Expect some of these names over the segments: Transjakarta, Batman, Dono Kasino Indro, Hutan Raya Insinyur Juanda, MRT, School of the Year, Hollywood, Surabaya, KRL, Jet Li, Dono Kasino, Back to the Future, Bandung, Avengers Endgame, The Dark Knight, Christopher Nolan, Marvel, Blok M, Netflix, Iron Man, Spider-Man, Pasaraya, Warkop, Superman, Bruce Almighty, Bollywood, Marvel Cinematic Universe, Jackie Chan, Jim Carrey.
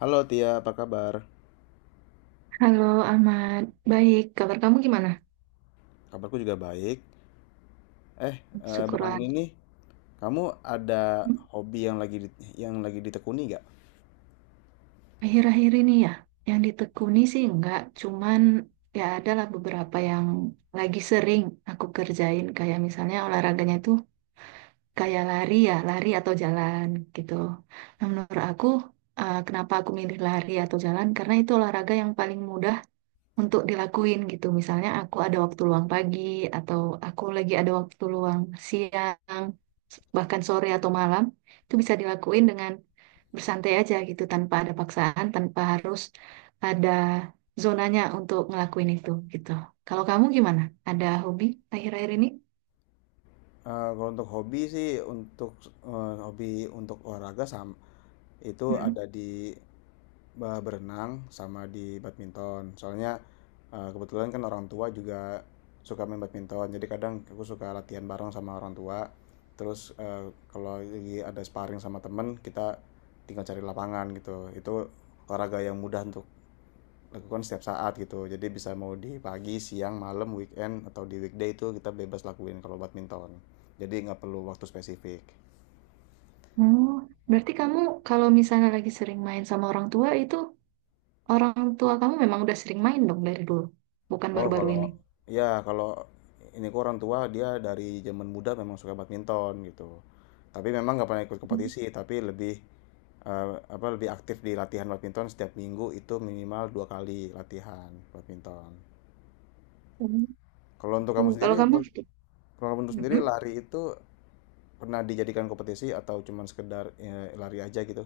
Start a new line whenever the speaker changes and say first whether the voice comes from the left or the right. left: Halo Tia, apa kabar?
right: Halo Ahmad, baik. Kabar kamu gimana?
left: Kabarku juga baik. Belakangan
right: Syukurlah.
left: ini kamu ada
right: Hmm,
left: hobi yang lagi yang lagi ditekuni nggak?
right: Akhir-akhir ini ya, yang ditekuni sih enggak, cuman ya adalah beberapa yang lagi sering aku kerjain, kayak misalnya olahraganya itu kayak lari ya, lari atau jalan gitu. Nah, menurut aku, kenapa aku milih lari atau jalan? Karena itu olahraga yang paling mudah untuk dilakuin gitu. Misalnya aku ada waktu luang pagi, atau aku lagi ada waktu luang siang, bahkan sore atau malam, itu bisa dilakuin dengan bersantai aja gitu tanpa ada paksaan, tanpa harus ada zonanya untuk ngelakuin itu gitu. Kalau kamu gimana? Ada hobi akhir-akhir ini?
left: Kalau untuk hobi sih, untuk hobi untuk olahraga sama itu
right: Mm.
left: ada di berenang sama di badminton. Soalnya, kebetulan kan orang tua juga suka main badminton, jadi kadang aku suka latihan bareng sama orang tua. Terus, kalau lagi ada sparring sama temen, kita tinggal cari lapangan gitu. Itu olahraga yang mudah untuk lakukan setiap saat gitu. Jadi bisa mau di pagi, siang, malam, weekend, atau di weekday itu kita bebas lakuin kalau badminton. Jadi nggak perlu waktu spesifik.
right: Oh, berarti kamu kalau misalnya lagi sering main sama orang tua itu, orang tua kamu memang udah sering main dong dari dulu, bukan
left: Oh
right: baru-baru
left: kalau
right: ini.
left: ya kalau ini kok orang tua dia dari zaman muda memang suka badminton gitu. Tapi memang nggak pernah ikut kompetisi, tapi lebih eh, apa lebih aktif di latihan badminton setiap minggu itu minimal dua kali latihan badminton.
right: Hmm.
left: Kalau untuk
right: Tuh,
left: kamu sendiri,
right: kalau kamu...
left: untuk kalau kamu untuk sendiri
right: Mm-mm.
left: lari itu pernah dijadikan kompetisi atau cuman sekedar lari aja gitu?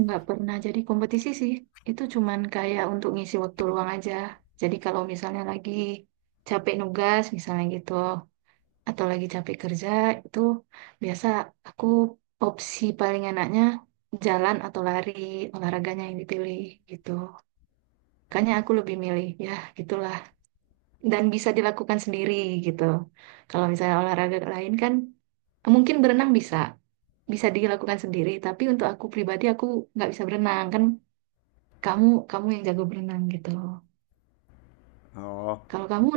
right: Nggak pernah jadi kompetisi sih. Itu cuman kayak untuk ngisi waktu luang aja. Jadi kalau misalnya lagi capek nugas, misalnya gitu, atau lagi capek kerja, itu biasa aku opsi paling enaknya jalan atau lari, olahraganya yang dipilih gitu. Makanya aku lebih milih, ya gitulah. Dan bisa dilakukan sendiri gitu. Kalau misalnya olahraga lain kan, mungkin berenang bisa. Bisa dilakukan sendiri, tapi untuk aku pribadi aku nggak bisa berenang kan. Kamu kamu yang jago berenang gitu.
left: Oh,
right: Kalau kamu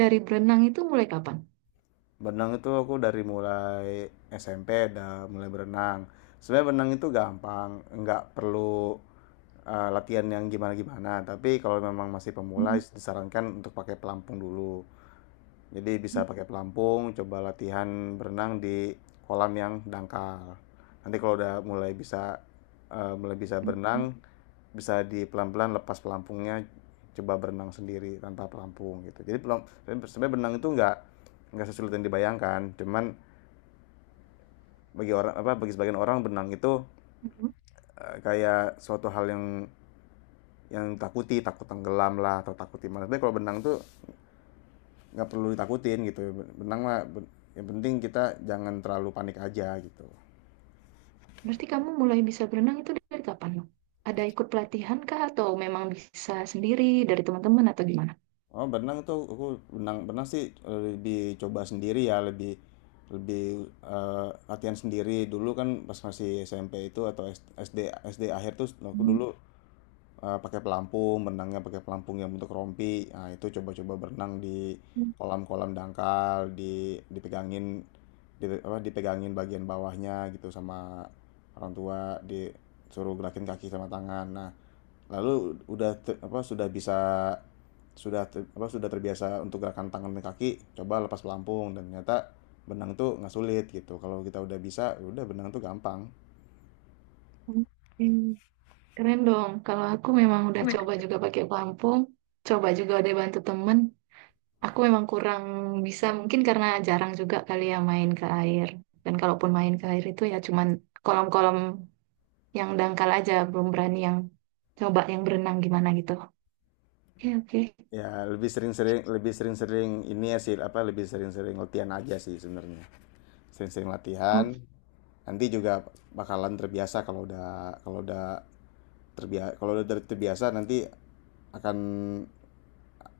right: dari berenang itu mulai kapan?
left: berenang itu aku dari mulai SMP udah mulai berenang. Sebenarnya berenang itu gampang, nggak perlu latihan yang gimana-gimana. Tapi kalau memang masih pemula disarankan untuk pakai pelampung dulu. Jadi bisa pakai pelampung, coba latihan berenang di kolam yang dangkal. Nanti kalau udah mulai bisa berenang, bisa di pelan-pelan lepas pelampungnya, coba berenang sendiri tanpa pelampung gitu. Jadi sebenarnya berenang itu nggak sesulit yang dibayangkan. Cuman bagi orang apa bagi sebagian orang berenang itu kayak suatu hal yang takut tenggelam lah atau takut gimana tapi kalau benang tuh nggak perlu ditakutin gitu benang mah yang penting kita jangan terlalu panik aja gitu
right: Berarti kamu mulai bisa berenang itu dari kapan? Nuk? Ada ikut pelatihan kah atau memang bisa sendiri dari teman-teman atau gimana?
left: oh benang tuh aku benang benang sih lebih coba sendiri ya lebih lebih latihan sendiri dulu kan pas masih SMP itu atau SD SD akhir tuh aku
right: Hmm.
left: dulu pakai pelampung, berenangnya pakai pelampung yang bentuk rompi. Nah, itu coba-coba berenang di kolam-kolam dangkal, dipegangin dipegangin bagian bawahnya gitu sama orang tua, disuruh gerakin kaki sama tangan. Nah, lalu sudah bisa sudah terbiasa untuk gerakan tangan dan kaki, coba lepas pelampung dan ternyata berenang tuh nggak sulit gitu. Kalau kita udah bisa, ya udah berenang tuh gampang.
right: Oke. Keren dong. Kalau aku memang udah coba juga pakai pelampung, coba juga udah bantu temen. Aku memang kurang bisa, mungkin karena jarang juga kali ya main ke air. Dan kalaupun main ke air itu ya cuman kolam-kolam yang dangkal aja, belum berani yang coba yang berenang gimana gitu. Oke, oke.
left: Ya, lebih sering-sering ini ya sih apa lebih sering-sering latihan aja sih sebenarnya. Sering-sering latihan.
right: O-
left: Nanti juga bakalan terbiasa kalau udah terbiasa terbiasa nanti akan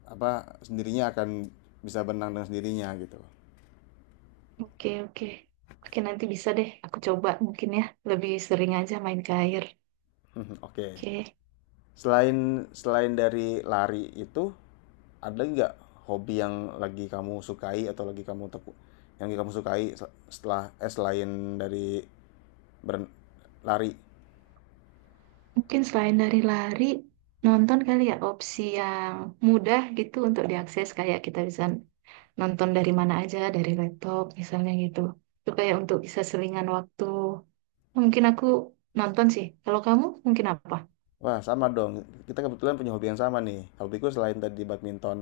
left: apa sendirinya akan bisa berenang dengan sendirinya gitu.
right: oke, oke, oke, nanti bisa deh aku coba mungkin ya, lebih sering aja main ke air.
left: Mhm, oke.
right: Oke,
left: Selain Selain dari lari itu ada nggak hobi yang lagi kamu sukai atau yang lagi kamu sukai setelah selain dari beren- lari?
right: mungkin selain dari lari, nonton kali ya, opsi yang mudah gitu untuk diakses, kayak kita bisa nonton dari mana aja, dari laptop misalnya gitu, itu kayak untuk bisa selingan waktu, mungkin aku nonton sih. Kalau kamu mungkin apa...
left: Wah, sama dong. Kita kebetulan punya hobi yang sama nih. Hobiku selain tadi badminton,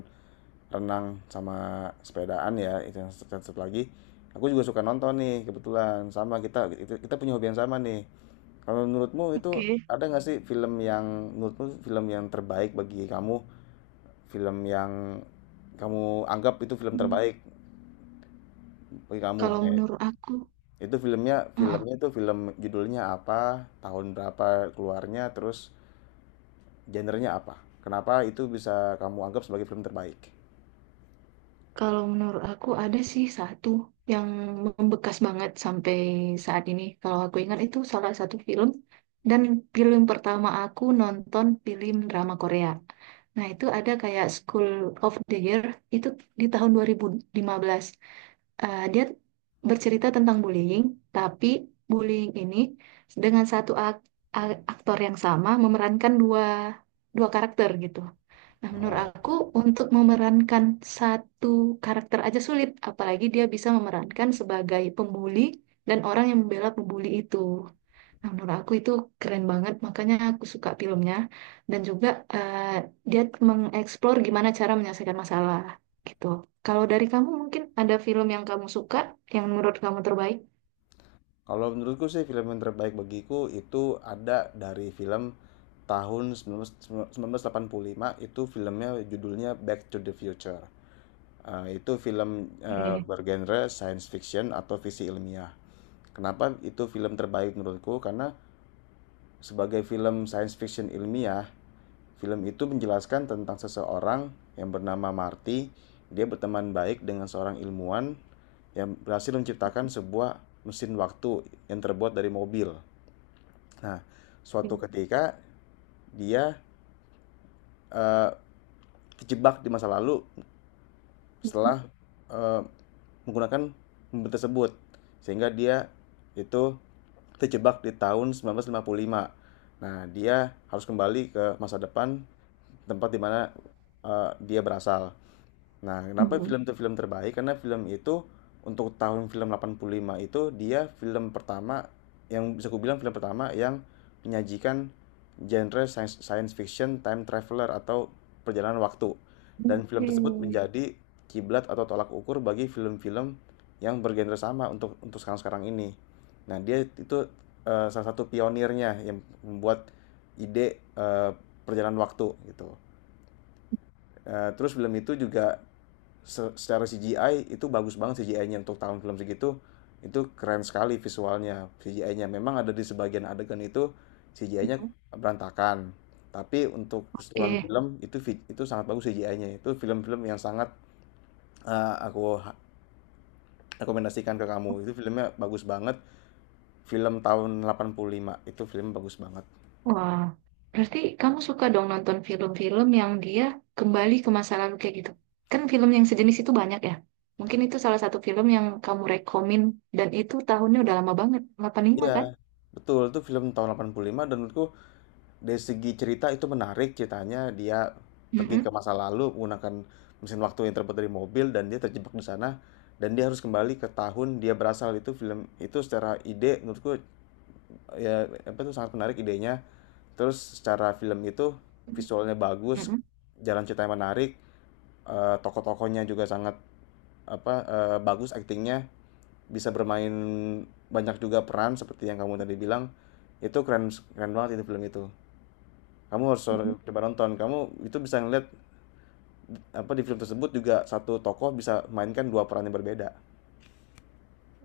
left: renang, sama sepedaan ya, itu yang satu satu lagi. Aku juga suka nonton nih, kebetulan. Sama kita kita punya hobi yang sama nih. Kalau menurutmu itu
right: Oke.
left: ada nggak sih film yang menurutmu film yang terbaik bagi kamu? Film yang kamu anggap itu film
right: Hmm,
left: terbaik bagi kamu?
right: Kalau menurut aku,
left: Itu filmnya,
right: uh-uh.
left: filmnya itu film judulnya apa, tahun berapa keluarnya, terus genrenya apa? Kenapa itu bisa kamu anggap sebagai film terbaik?
right: Kalau menurut aku ada sih satu yang membekas banget sampai saat ini. Kalau aku ingat, itu salah satu film dan film pertama aku nonton film drama Korea. Nah, itu ada kayak School of the Year itu di tahun 2015. Eh, dia bercerita tentang bullying, tapi bullying ini dengan satu aktor yang sama memerankan dua dua karakter gitu. Nah, menurut
left: Oh,
right: aku untuk memerankan satu karakter aja sulit, apalagi dia bisa memerankan sebagai pembuli dan orang yang membela pembuli itu. Nah, menurut aku itu keren banget, makanya aku suka filmnya, dan juga eh, dia mengeksplor gimana cara menyelesaikan masalah gitu. Kalau dari kamu mungkin ada film yang kamu suka, yang menurut kamu terbaik?
left: kalau menurutku sih film yang terbaik bagiku itu ada dari film tahun 1985 itu filmnya judulnya Back to the Future. Itu film
right: Oke.
left: bergenre science fiction atau fiksi ilmiah. Kenapa itu film terbaik menurutku? Karena sebagai film science fiction ilmiah, film itu menjelaskan tentang seseorang yang bernama Marty. Dia berteman baik dengan seorang ilmuwan yang berhasil menciptakan sebuah mesin waktu yang terbuat dari mobil. Nah, suatu ketika dia eh, terjebak di masa lalu
right: Mhm.
left: setelah eh, menggunakan mobil tersebut sehingga dia itu terjebak di tahun 1955. Nah, dia harus kembali ke masa depan tempat di mana dia berasal. Nah, kenapa
right: Mhm.
left: film itu film terbaik? Karena film itu untuk tahun film 85 itu dia film pertama yang bisa kubilang film pertama yang menyajikan genre science fiction time traveler atau perjalanan waktu. Dan film
right: Oke.
left: tersebut menjadi kiblat atau tolak ukur bagi film-film yang bergenre sama untuk sekarang-sekarang ini. Nah, dia itu salah satu pionirnya yang membuat ide perjalanan waktu gitu. Terus film itu juga secara CGI itu bagus banget, CGI-nya untuk tahun film segitu itu keren sekali visualnya. CGI-nya memang ada di sebagian adegan itu CGI-nya berantakan, tapi untuk keseluruhan
right: Oke.
left: film itu sangat bagus CGI-nya. Itu film-film yang sangat aku rekomendasikan ke kamu, itu filmnya bagus banget, film tahun 85 itu film bagus banget.
right: Wah, berarti kamu suka dong nonton film-film yang dia kembali ke masa lalu kayak gitu. Kan film yang sejenis itu banyak ya. Mungkin itu salah satu film yang kamu rekomin, dan itu tahunnya udah lama banget, 85
left: Iya
right: kan?
left: betul, itu film tahun 85 dan menurutku dari segi cerita itu menarik ceritanya, dia pergi ke
right: Mm-mm.
left: masa lalu menggunakan mesin waktu yang terbuat dari mobil dan dia terjebak di sana dan dia harus kembali ke tahun dia berasal. Itu film itu secara ide menurutku ya apa itu sangat menarik idenya, terus secara film itu visualnya bagus,
right: Mm-mm.
left: jalan ceritanya menarik, tokoh-tokohnya juga sangat bagus aktingnya, bisa bermain banyak juga peran seperti yang kamu tadi bilang. Itu keren keren banget itu film itu, kamu harus
right: Mm-mm.
left: coba nonton. Kamu itu bisa ngeliat apa di film tersebut juga satu tokoh bisa mainkan dua peran yang berbeda,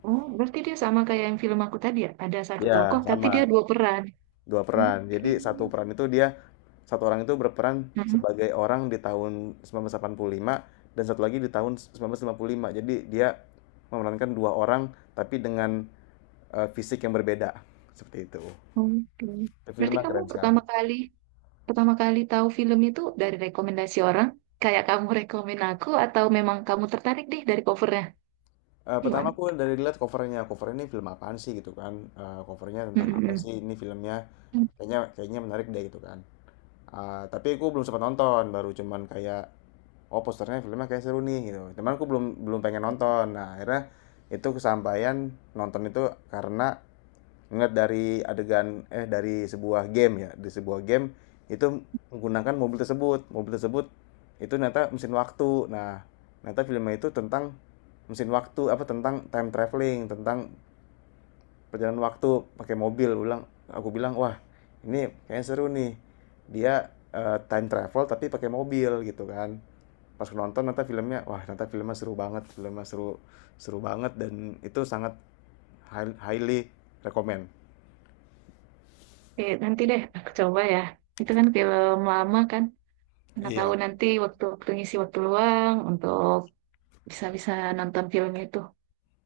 right: Oh, berarti dia sama kayak yang film aku tadi ya. Ada satu
left: ya
right: tokoh tapi dia
left: sama,
right: dua peran.
left: dua peran
right: Oke.
left: jadi satu peran itu dia, satu orang itu berperan
right: Mm-mm.
left: sebagai orang di tahun 1985 dan satu lagi di tahun 1955. Jadi dia memerankan dua orang tapi dengan fisik yang berbeda seperti itu.
right: Oke.
left: Tapi
right: Berarti
left: filmnya
right: kamu
left: keren sekali.
right: pertama kali tahu film itu dari rekomendasi orang, kayak kamu rekomen aku, atau memang kamu tertarik deh dari cover.
left: Pertama
right: Gimana?
left: aku dari lihat covernya, cover ini film apaan sih gitu kan? Covernya
right: Mm,
left: tentang apa
right: mm,
left: sih ini filmnya?
right: mm.
left: Kayaknya kayaknya menarik deh gitu kan. Ah, tapi aku belum sempat nonton, baru cuman kayak oh posternya filmnya kayak seru nih gitu. Cuman aku belum belum pengen nonton. Nah, akhirnya itu kesampaian nonton itu karena ngeliat dari adegan dari sebuah game ya, di sebuah game itu menggunakan mobil tersebut. Mobil tersebut itu ternyata mesin waktu. Nah, ternyata filmnya itu tentang mesin waktu apa tentang time traveling, tentang perjalanan waktu pakai mobil ulang, aku bilang wah ini kayaknya seru nih, dia time travel tapi pakai mobil gitu kan. Pas nonton nonton filmnya wah nonton filmnya seru banget, filmnya seru seru banget dan itu sangat highly recommend.
right: Oke, nanti deh aku coba ya. Itu kan film lama kan. Nggak tahu
left: Iya.
right: nanti waktu-waktu ngisi waktu luang untuk bisa-bisa nonton film itu.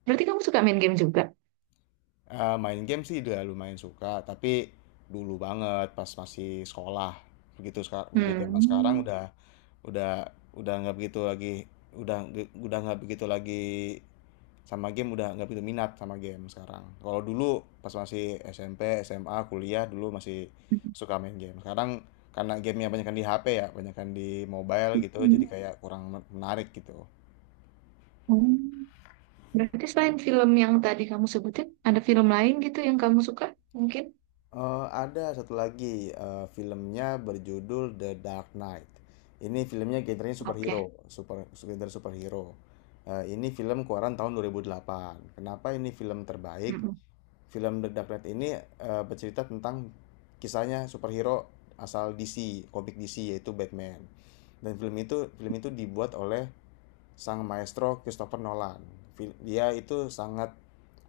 right: Berarti kamu suka main game juga?
left: Main game sih udah lumayan suka tapi dulu banget pas masih sekolah, begitu sekarang begitu zaman sekarang
right: Hmm.
left: Udah nggak begitu lagi, udah nggak begitu lagi sama game, udah nggak begitu minat sama game sekarang. Kalau dulu pas masih SMP, SMA, kuliah dulu masih suka main game. Sekarang karena gamenya banyakan di HP ya, banyakan di mobile gitu, jadi kayak kurang menarik gitu.
right: Oh. Berarti selain film yang tadi kamu sebutin, ada film lain gitu yang kamu suka? Mungkin?
left: Ada satu lagi, filmnya berjudul The Dark Knight. Ini filmnya genrenya
right: Oke.
left: superhero, super genre superhero. Ini film keluaran tahun 2008. Kenapa ini film terbaik?
right: Mm-mm.
left: Film The Dark Knight ini bercerita tentang kisahnya superhero asal DC, komik DC yaitu Batman. Dan film itu dibuat oleh sang maestro Christopher Nolan. Dia itu sangat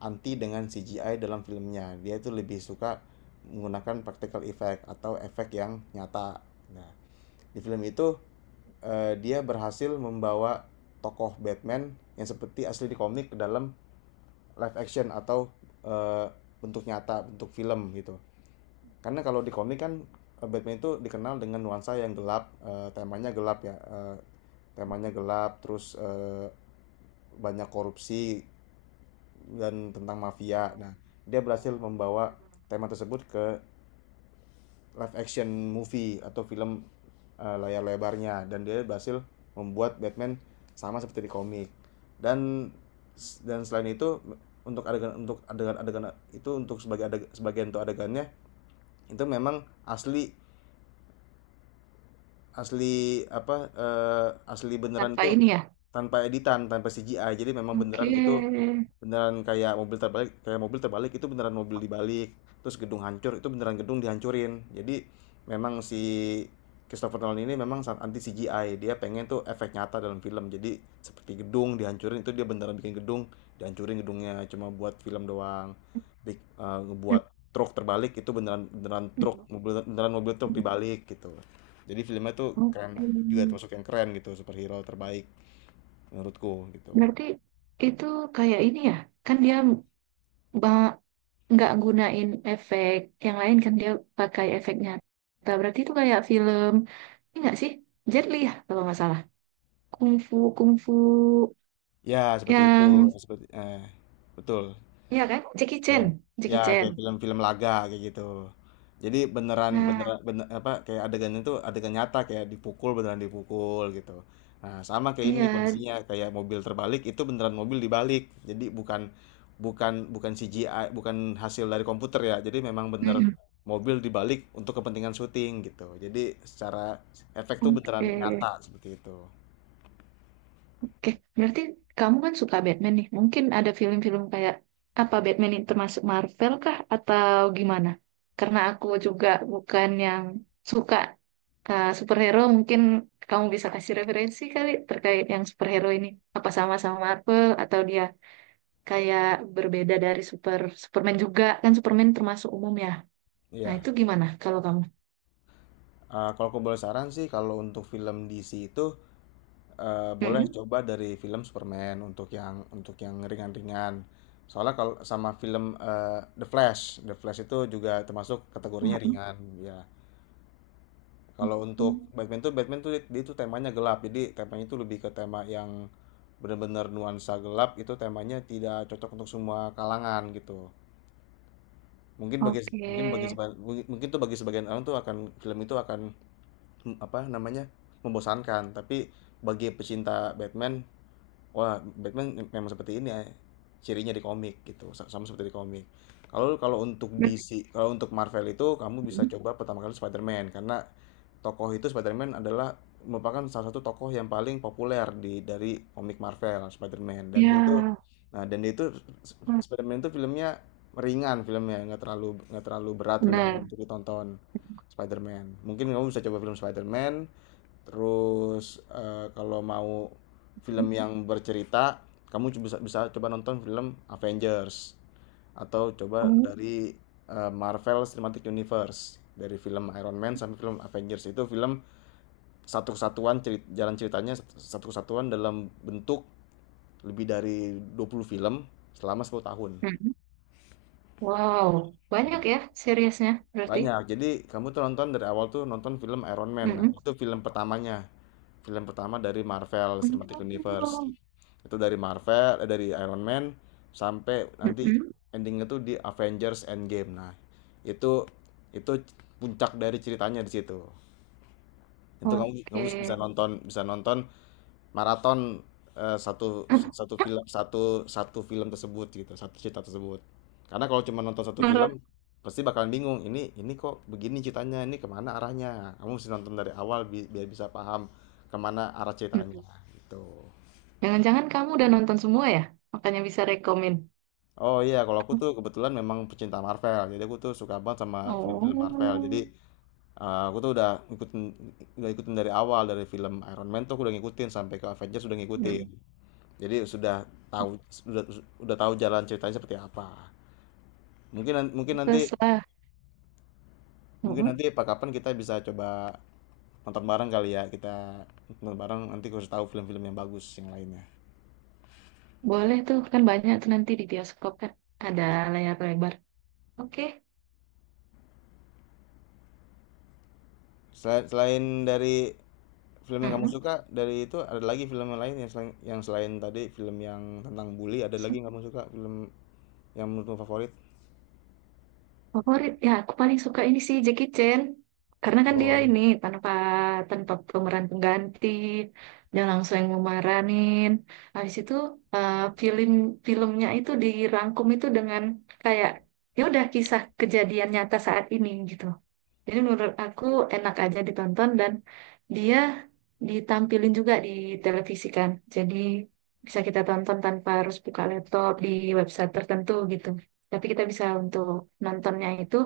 left: anti dengan CGI dalam filmnya. Dia itu lebih suka menggunakan practical effect atau efek yang nyata. Nah, di film itu dia berhasil membawa tokoh Batman yang seperti asli di komik ke dalam live action atau eh, bentuk nyata, bentuk film gitu. Karena kalau di komik kan Batman itu dikenal dengan nuansa yang gelap, temanya gelap ya, temanya gelap, terus banyak korupsi dan tentang mafia. Nah, dia berhasil membawa tema tersebut live action movie atau film layar lebarnya dan dia berhasil membuat Batman sama seperti di komik. dan dan selain itu untuk adegan adegan itu sebagian untuk adegannya itu memang asli, asli beneran
right: Tanpa
left: itu
right: ini ya?
left: tanpa editan tanpa CGI, jadi memang
right: Oke.
left: beneran itu beneran, kayak mobil terbalik, kayak mobil terbalik itu beneran mobil dibalik, terus gedung hancur itu beneran gedung dihancurin. Jadi memang si Christopher Nolan ini memang sangat anti CGI, dia pengen tuh efek nyata dalam film, jadi seperti gedung dihancurin itu dia beneran bikin gedung dihancurin, gedungnya cuma buat film doang. Ngebuat truk terbalik itu beneran, beneran truk,
right: Mm-mm.
left: mobil beneran, mobil truk dibalik gitu. Jadi filmnya tuh keren,
right: Oke.
left: juga termasuk yang keren gitu, superhero terbaik menurutku gitu.
right: Berarti itu kayak ini ya, kan dia ba- nggak gunain efek yang lain kan, dia pakai efek nyata. Berarti itu kayak film, ini nggak sih? Jet Li ya kalau nggak salah. Kungfu, kungfu
left: Ya, seperti itu,
right: yang,
left: seperti betul.
right: ya kan? Jackie
left: Ya.
right: Chan,
left: Ya,
right: Jackie
left: kayak
right: Chan.
left: film-film laga kayak gitu. Jadi beneran
right: Nah,
left: beneran bener, apa kayak adegannya tuh adegan nyata, kayak dipukul beneran dipukul gitu. Nah, sama kayak ini
right: iya.
left: kondisinya, kayak mobil terbalik itu beneran mobil dibalik. Jadi bukan, bukan CGI, bukan hasil dari komputer ya. Jadi memang bener
right: Mm-mm.
left: mobil dibalik untuk kepentingan syuting gitu. Jadi secara efek tuh beneran
right: Oke.
left: nyata seperti itu.
right: Oke, berarti kamu kan suka Batman nih. Mungkin ada film-film kayak apa, Batman ini termasuk Marvel kah atau gimana? Karena aku juga bukan yang suka superhero, mungkin kamu bisa kasih referensi kali terkait yang superhero ini. Apa sama-sama Marvel, atau dia kayak berbeda dari Superman juga? Kan Superman termasuk umum ya. Nah,
left: Iya.
right: itu gimana kalau kamu?
left: Kalau aku boleh saran sih kalau untuk film DC itu, boleh
right: Mm-mm.
left: coba dari film Superman untuk yang ringan-ringan. Soalnya kalau sama film, The Flash. The Flash itu juga termasuk kategorinya
right: Mm-mm.
left: ringan, ya. Kalau untuk Batman tuh dia tuh temanya gelap, jadi temanya itu lebih ke tema yang benar-benar nuansa gelap, itu temanya tidak cocok untuk semua kalangan gitu. Mungkin bagi mungkin bagi
right: Oke.
left: seba
right: Oke.
left: mungkin tuh bagi sebagian orang tuh akan film itu akan apa namanya, membosankan. Tapi bagi pecinta Batman, wah, Batman memang seperti ini, ya, cirinya di komik gitu, sama seperti di komik. Kalau kalau untuk DC, kalau untuk Marvel itu kamu bisa
right: Berarti...
left: coba pertama kali Spider-Man karena tokoh itu Spider-Man adalah merupakan salah satu tokoh yang paling populer di dari komik Marvel. Spider-Man,
right: Ya,
left: dan dia itu Spider-Man itu filmnya ringan, filmnya nggak terlalu, nggak terlalu berat filmnya
right: benar.
left: untuk ditonton. Spider-Man, mungkin kamu bisa coba film Spider-Man. Terus kalau mau film yang bercerita, kamu bisa bisa coba nonton film Avengers, atau coba dari Marvel Cinematic Universe, dari film Iron Man sampai film Avengers. Itu film satu kesatuan, jalan ceritanya satu satu kesatuan dalam bentuk lebih dari 20 film selama 10 tahun.
right: Mm-mm. Wow, banyak
left: Iya.
right: ya seriesnya berarti.
left: Banyak. Jadi kamu tuh nonton dari awal tuh nonton film Iron Man. Nah,
right: Mm-mm.
left: itu film pertamanya. Film pertama dari Marvel Cinematic Universe.
right: Oh.
left: Itu dari Marvel, dari Iron Man sampai nanti
right: Mm-mm.
left: endingnya tuh di Avengers Endgame. Nah, itu itu puncak dari ceritanya di situ. Itu kamu kamu
right: Oke.
left: bisa nonton, bisa nonton maraton, eh, satu satu satu film tersebut gitu, satu cerita tersebut, karena kalau cuma nonton satu
right: Marah.
left: film pasti bakalan bingung, ini kok begini ceritanya, ini kemana arahnya. Kamu mesti nonton dari awal biar bisa paham kemana arah ceritanya
right: Mm-mm.
left: gitu.
right: Jangan-jangan kamu udah nonton semua ya? Makanya bisa rekomen.
left: Oh iya, kalau aku tuh kebetulan memang pecinta Marvel, jadi aku tuh suka banget sama film-film Marvel. Jadi
right: Oh,
left: aku tuh udah ngikutin, udah ikutin dari awal, dari film Iron Man tuh aku udah ngikutin sampai ke Avengers, udah ngikutin.
right: mm.
left: Jadi sudah tahu, sudah sudah tahu jalan ceritanya seperti apa. Mungkin nan mungkin
right: Terus
left: nanti
right: lah.
left: mungkin
right: Mm-mm.
left: nanti pa kapan kita bisa coba nonton bareng kali ya, kita nonton bareng nanti kasih tahu film-film yang bagus yang lainnya.
right: Boleh tuh, kan banyak tuh nanti di bioskop kan. Ada layar lebar. Oke.
left: Selain dari film yang kamu
right: Mm-mm.
left: suka, dari itu ada lagi film yang lain yang selain, yang selain tadi film yang tentang bully, ada lagi yang kamu suka, film yang menurutmu favorit?
right: Favorit ya, aku paling suka ini sih Jackie Chan, karena kan dia
left: Oh.
right: ini tanpa tanpa pemeran pengganti, dia langsung yang memeranin. Habis itu eh, film filmnya itu dirangkum itu dengan kayak ya udah kisah kejadian nyata saat ini gitu, jadi menurut aku enak aja ditonton, dan dia ditampilin juga di televisi kan. Jadi bisa kita tonton tanpa harus buka laptop di website tertentu gitu. Tapi kita bisa untuk nontonnya itu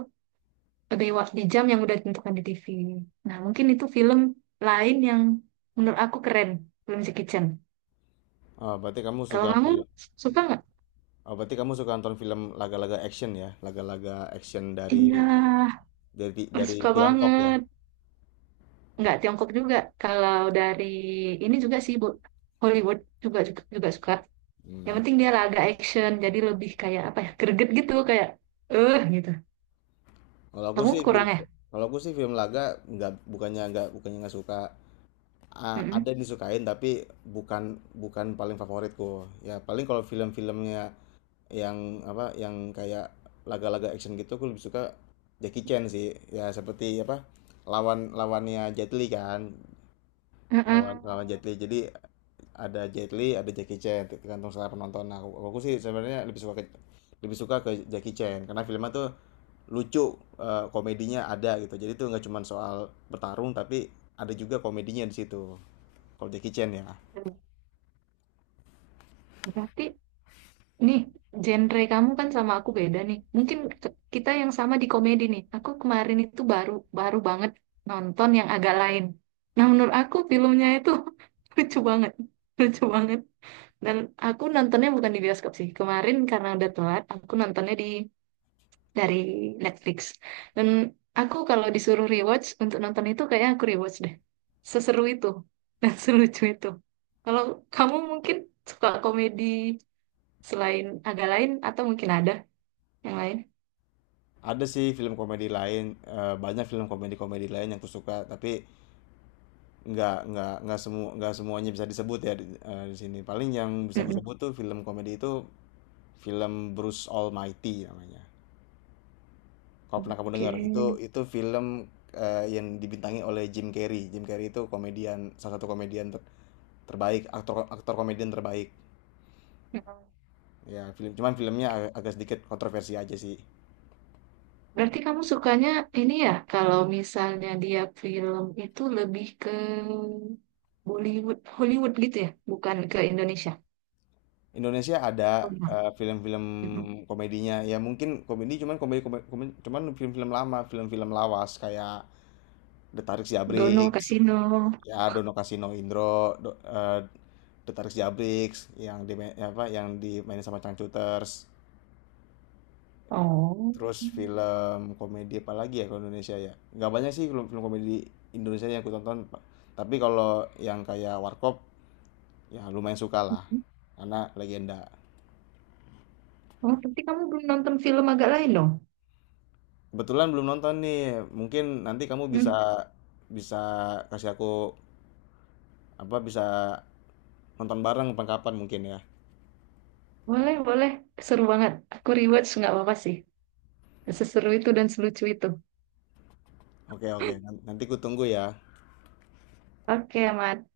right: di jam yang udah ditentukan di TV. Nah, mungkin itu film lain yang menurut aku keren, film Jackie Chan.
left: Oh, berarti kamu
right: Kalau
left: suka
right: kamu suka nggak?
left: nonton film laga-laga action ya, laga-laga action dari
right: Iya,
left: dari
right: suka
left: Tiongkok ya?
right: banget. Nggak Tiongkok juga. Kalau dari ini juga sih, Bu. Hollywood juga juga, juga suka. Yang
left: Hmm.
right: penting dia laga action, jadi lebih kayak apa ya, greget gitu, kayak gitu.
left: Kalau aku
right: Kamu
left: sih
right: kurang
left: film,
right: ya?
left: kalau aku sih film laga, nggak bukannya nggak bukannya nggak suka, ada
right: Mm-mm.
left: yang disukain, tapi bukan, bukan paling favoritku. Ya paling kalau film-filmnya yang yang kayak laga-laga action gitu aku lebih suka Jackie Chan sih. Ya seperti apa, lawannya Jet Li kan, lawan
right: Mm-mm.
left: lawan Jet Li. Jadi ada Jet Li, ada Jackie Chan tergantung selera penonton. Nah, aku sih sebenarnya lebih suka ke Jackie Chan, karena filmnya tuh lucu, komedinya ada gitu, jadi tuh nggak cuma soal bertarung tapi ada juga komedinya di situ kalau Jackie Chan ya.
right: Berarti nih genre kamu kan sama aku beda nih. Mungkin kita yang sama di komedi nih. Aku kemarin itu baru baru banget nonton yang agak lain. Nah, menurut aku filmnya itu lucu banget, lucu banget. Dan aku nontonnya bukan di bioskop sih. Kemarin karena udah telat, aku nontonnya di dari Netflix. Dan aku kalau disuruh rewatch untuk nonton itu kayaknya aku rewatch deh. Seseru itu dan selucu itu. Kalau kamu mungkin suka komedi, selain agak lain atau mungkin ada yang lain?
left: Ada sih film komedi lain, banyak film komedi-komedi lain yang aku suka, tapi nggak semuanya bisa disebut ya di, di sini paling yang bisa aku
right: Mm-mm.
left: sebut tuh film komedi itu film Bruce Almighty namanya, kalau pernah kamu dengar. itu
right: Oke.
left: itu film yang dibintangi oleh Jim Carrey. Jim Carrey itu komedian, salah satu komedian terbaik, aktor, aktor komedian terbaik.
right: Mm.
left: Ya, film cuman filmnya agak sedikit kontroversi aja sih.
right: Berarti kamu sukanya ini ya, kalau misalnya dia film itu lebih ke Bollywood, Hollywood gitu ya, bukan ke Indonesia.
left: Indonesia ada,
right: Oh, iya.
left: film-film
right: Mm-mm.
left: komedinya, ya mungkin komedi, cuman komedi kome komen cuman film-film lama, film-film lawas kayak Detarik
right: Dono
left: Siabrix,
right: Kasino.
left: ya Dono Kasino Indro, do eee, Detarik Siabrix yang di, ya, apa, yang dimainin sama Changcuters.
right: Oh.
left: Terus film komedi apa lagi ya kalau Indonesia ya? Nggak banyak sih film-film komedi Indonesia yang aku tonton, tapi kalau yang kayak Warkop, ya lumayan suka lah karena legenda.
right: Oh, berarti kamu belum nonton film agak lain dong?
left: Kebetulan belum nonton nih, mungkin nanti kamu
right: Hmm,
left: bisa, bisa kasih aku, bisa nonton bareng pengkapan mungkin ya.
right: boleh, boleh. Seru banget. Aku rewatch nggak apa-apa sih. Seseru itu dan selucu itu.
left: Oke oke nanti ku tunggu ya.
right: Oke, aman.